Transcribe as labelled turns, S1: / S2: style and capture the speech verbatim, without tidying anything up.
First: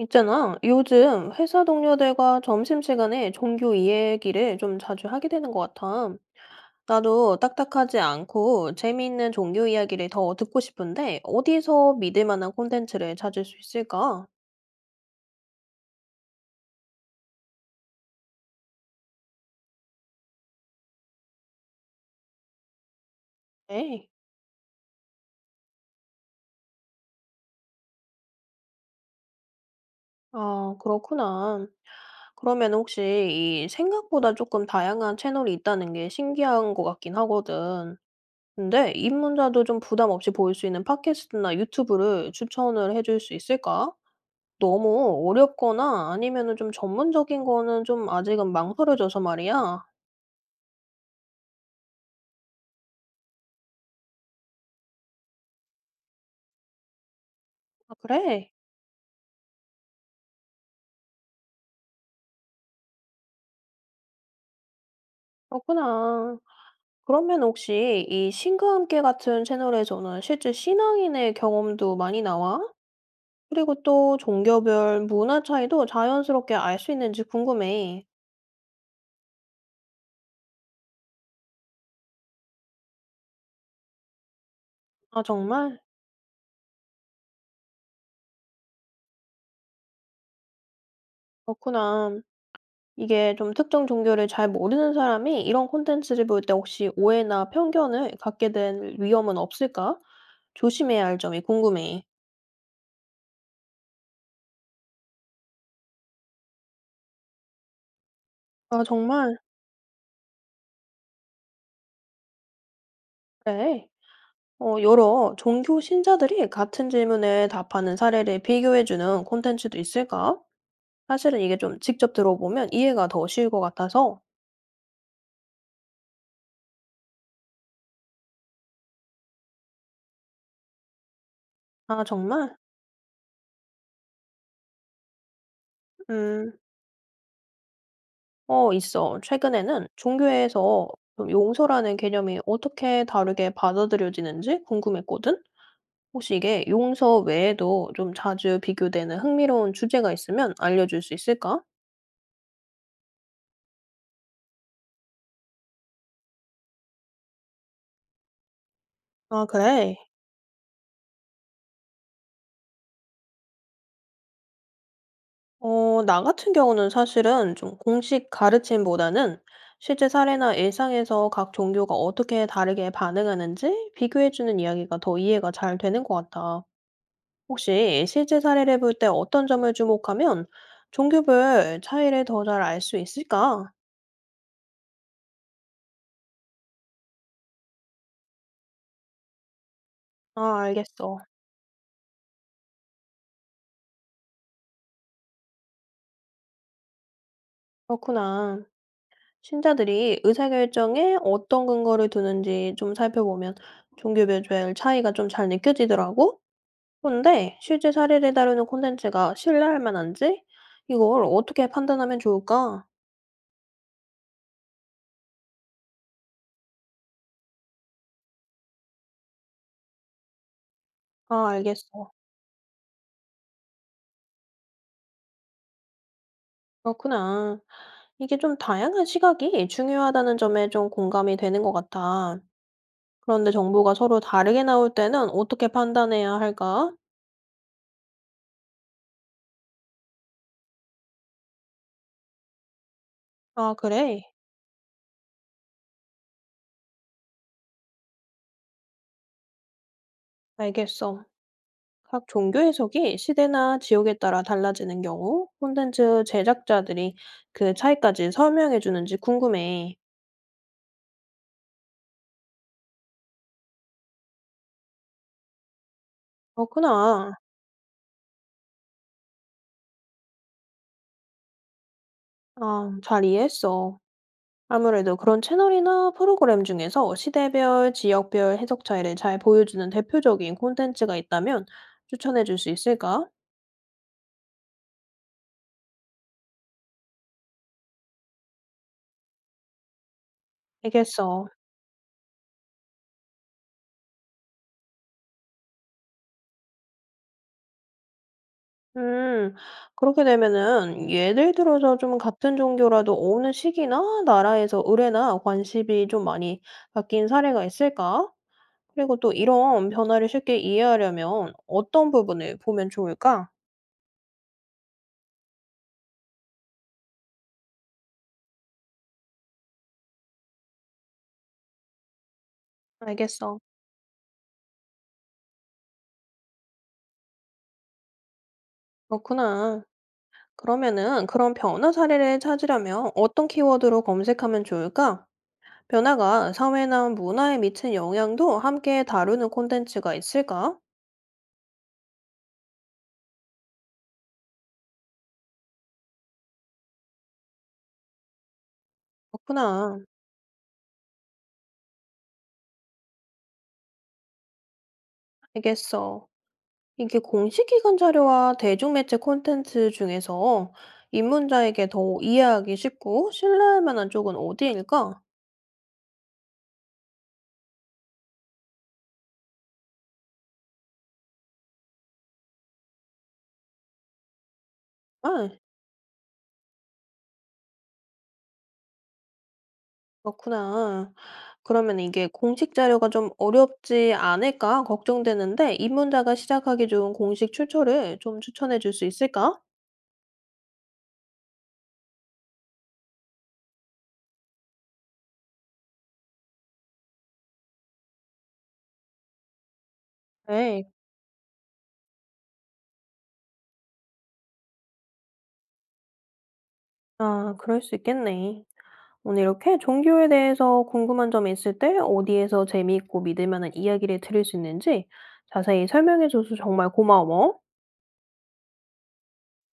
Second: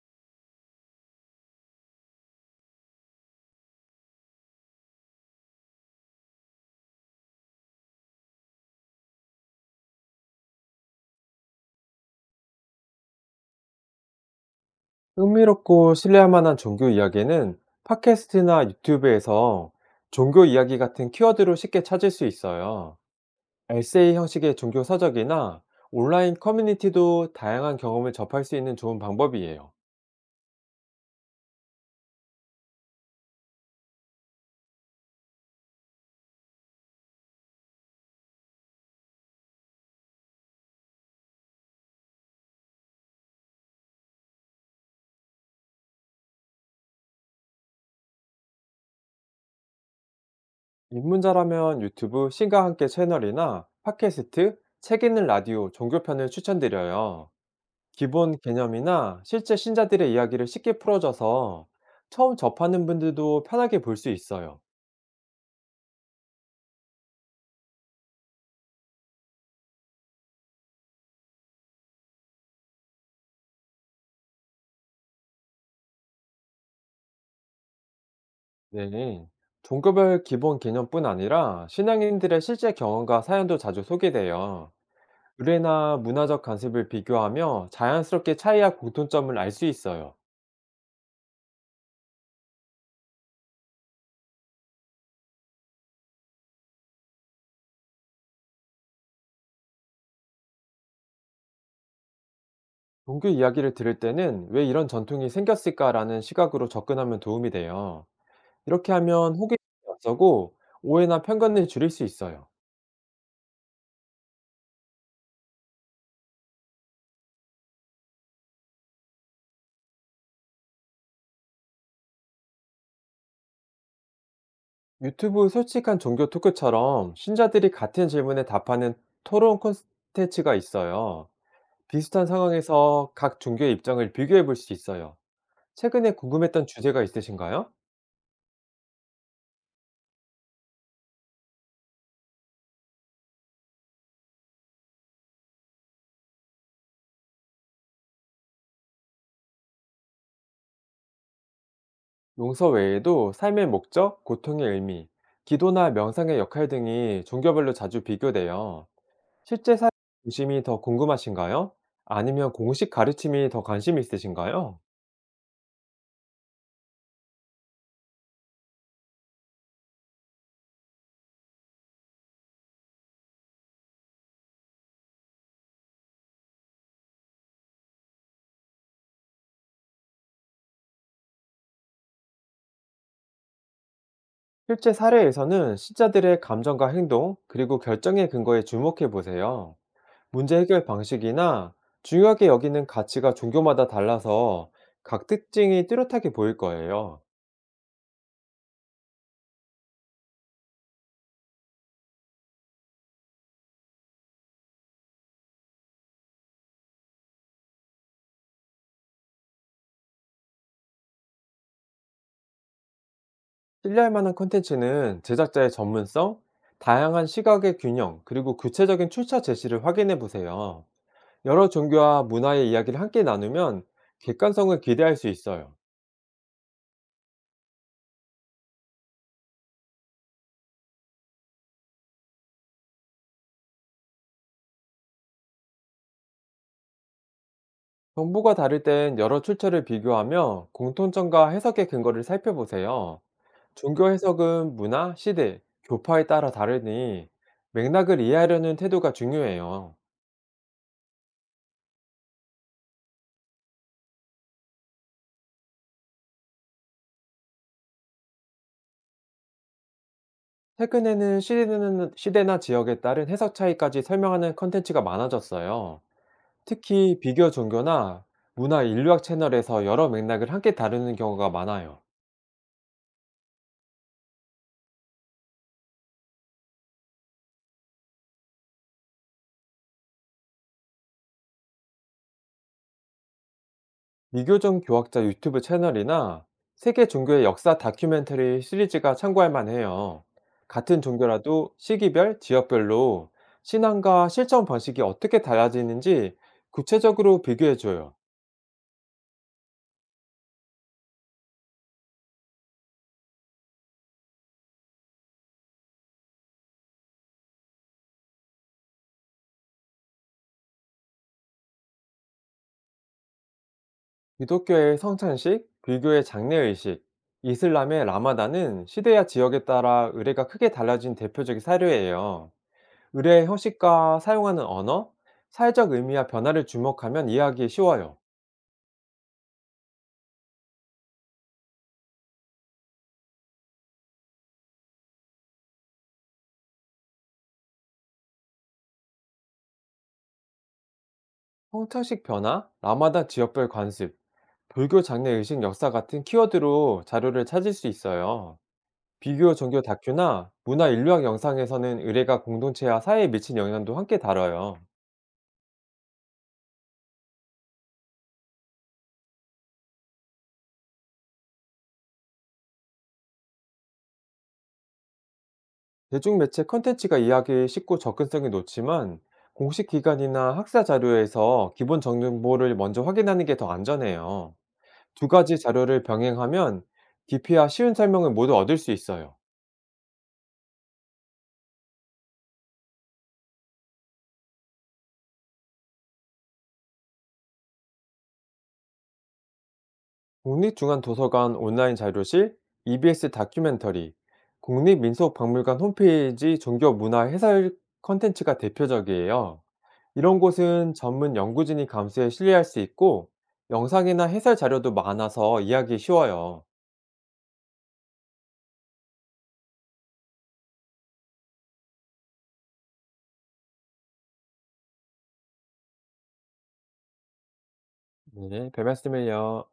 S1: 있잖아. 요즘 회사 동료들과 점심시간에 종교 이야기를 좀 자주 하게 되는 것 같아. 나도 딱딱하지 않고 재미있는 종교 이야기를 더 듣고 싶은데 어디서 믿을 만한 콘텐츠를 찾을 수 있을까?
S2: 흥미롭고 신뢰할 만한 종교 이야기는 팟캐스트나 유튜브에서 종교 이야기 같은 키워드로 쉽게 찾을 수 있어요.
S1: 에이,
S2: 에세이 형식의 종교 서적이나 온라인 커뮤니티도 다양한 경험을 접할 수 있는 좋은 방법이에요.
S1: 아, 그렇구나. 그러면 혹시 이 생각보다 조금 다양한 채널이 있다는 게 신기한 것 같긴 하거든. 근데 입문자도 좀 부담 없이 볼 수 있는 팟캐스트나 유튜브를 추천을 해줄 수 있을까? 너무 어렵거나 아니면은 좀 전문적인 거는 좀 아직은 망설여져서 말이야.
S2: 입문자라면 유튜브 신과 함께 채널이나 팟캐스트, 책 읽는 라디오 종교편을 추천드려요.
S1: 아
S2: 기본
S1: 그래?
S2: 개념이나 실제 신자들의 이야기를 쉽게 풀어줘서 처음 접하는 분들도 편하게 볼 수 있어요.
S1: 그렇구나. 그러면 혹시 이 신과 함께 같은 채널에서는 실제 신앙인의 경험도 많이 나와? 그리고 또 종교별 문화 차이도 자연스럽게 알 수 있는지 궁금해.
S2: 네. 종교별 기본 개념뿐 아니라 신앙인들의 실제 경험과 사연도 자주 소개돼요.
S1: 아 정말?
S2: 의례나 문화적 관습을 비교하며 자연스럽게 차이와 공통점을 알 수 있어요.
S1: 그렇구나. 이게 좀 특정 종교를 잘 모르는 사람이 이런 콘텐츠를 볼 때 혹시 오해나 편견을 갖게 될 위험은 없을까? 조심해야 할 점이 궁금해.
S2: 종교 이야기를 들을 때는 왜 이런 전통이 생겼을까라는 시각으로 접근하면 도움이 돼요.
S1: 아
S2: 이렇게 하면
S1: 정말?
S2: 호기심이 앞서고 오해나 편견을 줄일 수 있어요.
S1: 그래. 어 여러 종교 신자들이 같은 질문에 답하는 사례를 비교해 주는 콘텐츠도 있을까? 사실은 이게 좀 직접 들어보면 이해가 더 쉬울 것 같아서.
S2: 유튜브 솔직한 종교 토크처럼 신자들이 같은 질문에 답하는 토론 콘텐츠가 있어요.
S1: 아
S2: 비슷한
S1: 정말?
S2: 상황에서 각 종교의 입장을 비교해 볼 수 있어요. 최근에
S1: 음.
S2: 궁금했던 주제가 있으신가요?
S1: 어 있어. 최근에는 종교에서 좀 용서라는 개념이 어떻게 다르게 받아들여지는지 궁금했거든? 혹시 이게 용서 외에도 좀 자주 비교되는 흥미로운 주제가 있으면 알려줄 수 있을까?
S2: 용서 외에도 삶의 목적, 고통의 의미, 기도나 명상의 역할 등이 종교별로 자주 비교돼요.
S1: 아
S2: 실제 삶의
S1: 그래.
S2: 중심이 더 궁금하신가요? 아니면 공식 가르침이 더 관심이 있으신가요?
S1: 어, 나 같은 경우는 사실은 좀 공식 가르침보다는 실제 사례나 일상에서 각 종교가 어떻게 다르게 반응하는지 비교해주는 이야기가 더 이해가 잘 되는 것 같아. 혹시 실제 사례를 볼 때 어떤 점을 주목하면 종교별 차이를 더 잘 알 수 있을까?
S2: 실제 사례에서는 신자들의 감정과 행동, 그리고 결정의 근거에 주목해 보세요. 문제
S1: 아,
S2: 해결
S1: 알겠어.
S2: 방식이나 중요하게 여기는 가치가 종교마다 달라서 각 특징이 뚜렷하게 보일 거예요.
S1: 그렇구나. 신자들이 의사결정에 어떤 근거를 두는지 좀 살펴보면 종교별 차이가 좀 잘 느껴지더라고. 근데 실제 사례를 다루는 콘텐츠가 신뢰할 만한지 이걸 어떻게 판단하면 좋을까?
S2: 신뢰할 만한 콘텐츠는 제작자의 전문성, 다양한 시각의 균형, 그리고 구체적인 출처 제시를 확인해 보세요.
S1: 아,
S2: 여러
S1: 알겠어.
S2: 종교와 문화의 이야기를 함께 나누면 객관성을 기대할 수 있어요.
S1: 그렇구나. 이게 좀 다양한 시각이 중요하다는 점에 좀 공감이 되는 것 같아. 그런데 정보가 서로 다르게 나올 때는 어떻게 판단해야 할까?
S2: 정보가 다를 땐 여러 출처를 비교하며 공통점과 해석의 근거를 살펴보세요.
S1: 아,
S2: 종교
S1: 그래.
S2: 해석은 문화, 시대, 교파에 따라 다르니 맥락을 이해하려는 태도가 중요해요.
S1: 알겠어. 각 종교 해석이 시대나 지역에 따라 달라지는 경우 콘텐츠 제작자들이 그 차이까지 설명해 주는지 궁금해.
S2: 최근에는 시대는- 시대나 지역에 따른 해석 차이까지 설명하는 컨텐츠가 많아졌어요. 특히
S1: 그렇구나.
S2: 비교 종교나 문화 인류학 채널에서 여러 맥락을 함께 다루는 경우가 많아요.
S1: 아, 잘 이해했어. 아무래도 그런 채널이나 프로그램 중에서 시대별, 지역별 해석 차이를 잘 보여주는 대표적인 콘텐츠가 있다면 추천해 줄 수 있을까?
S2: 미교정 교학자 유튜브 채널이나 세계 종교의 역사 다큐멘터리 시리즈가 참고할 만해요. 같은
S1: 알겠어.
S2: 종교라도 시기별, 지역별로 신앙과 실천 방식이 어떻게 달라지는지 구체적으로 비교해줘요.
S1: 음, 그렇게 되면은 예를 들어서 좀 같은 종교라도 어느 시기나 나라에서 의례나 관습이 좀 많이 바뀐 사례가 있을까? 그리고 또 이런 변화를 쉽게 이해하려면 어떤 부분을 보면 좋을까?
S2: 기독교의 성찬식, 불교의 장례의식, 이슬람의 라마단은 시대와 지역에 따라 의례가 크게 달라진 대표적인 사례예요. 의례의
S1: 알겠어.
S2: 형식과 사용하는 언어, 사회적 의미와 변화를 주목하면 이해하기 쉬워요.
S1: 그렇구나. 그러면은 그런 변화 사례를 찾으려면 어떤 키워드로 검색하면 좋을까? 변화가 사회나 문화에 미친 영향도 함께 다루는 콘텐츠가 있을까?
S2: 성찰식 변화, 라마다 지역별 관습, 불교 장례 의식 역사 같은 키워드로 자료를 찾을 수 있어요. 비교 종교
S1: 그렇구나.
S2: 다큐나 문화 인류학 영상에서는 의례가 공동체와 사회에 미친 영향도 함께 다뤄요.
S1: 알겠어. 이게 공식 기관 자료와 대중매체 콘텐츠 중에서 입문자에게 더 이해하기 쉽고 신뢰할 만한 쪽은 어디일까?
S2: 대중매체 컨텐츠가 이야기 쉽고 접근성이 높지만 공식 기관이나 학사 자료에서 기본 정보를 먼저 확인하는 게 더 안전해요. 두
S1: 아,
S2: 가지 자료를 병행하면 깊이와 쉬운 설명을 모두 얻을 수 있어요.
S1: 그렇구나. 그러면 이게 공식 자료가 좀 어렵지 않을까 걱정되는데 입문자가 시작하기 좋은 공식 출처를 좀 추천해 줄 수 있을까?
S2: 국립중앙도서관 온라인 자료실, 이비에스 다큐멘터리, 국립민속박물관 홈페이지 종교문화 해설 컨텐츠가 대표적이에요. 이런
S1: 네,
S2: 곳은 전문 연구진이 감수해 신뢰할 수 있고, 영상이나 해설 자료도 많아서 이해하기 쉬워요.
S1: 아, 그럴 수 있겠네. 오늘 이렇게 종교에 대해서 궁금한 점이 있을 때 어디에서 재미있고 믿을 만한 이야기를 들을 수 있는지 자세히 설명해 줘서 정말 고마워.
S2: 네, 별 말씀을요.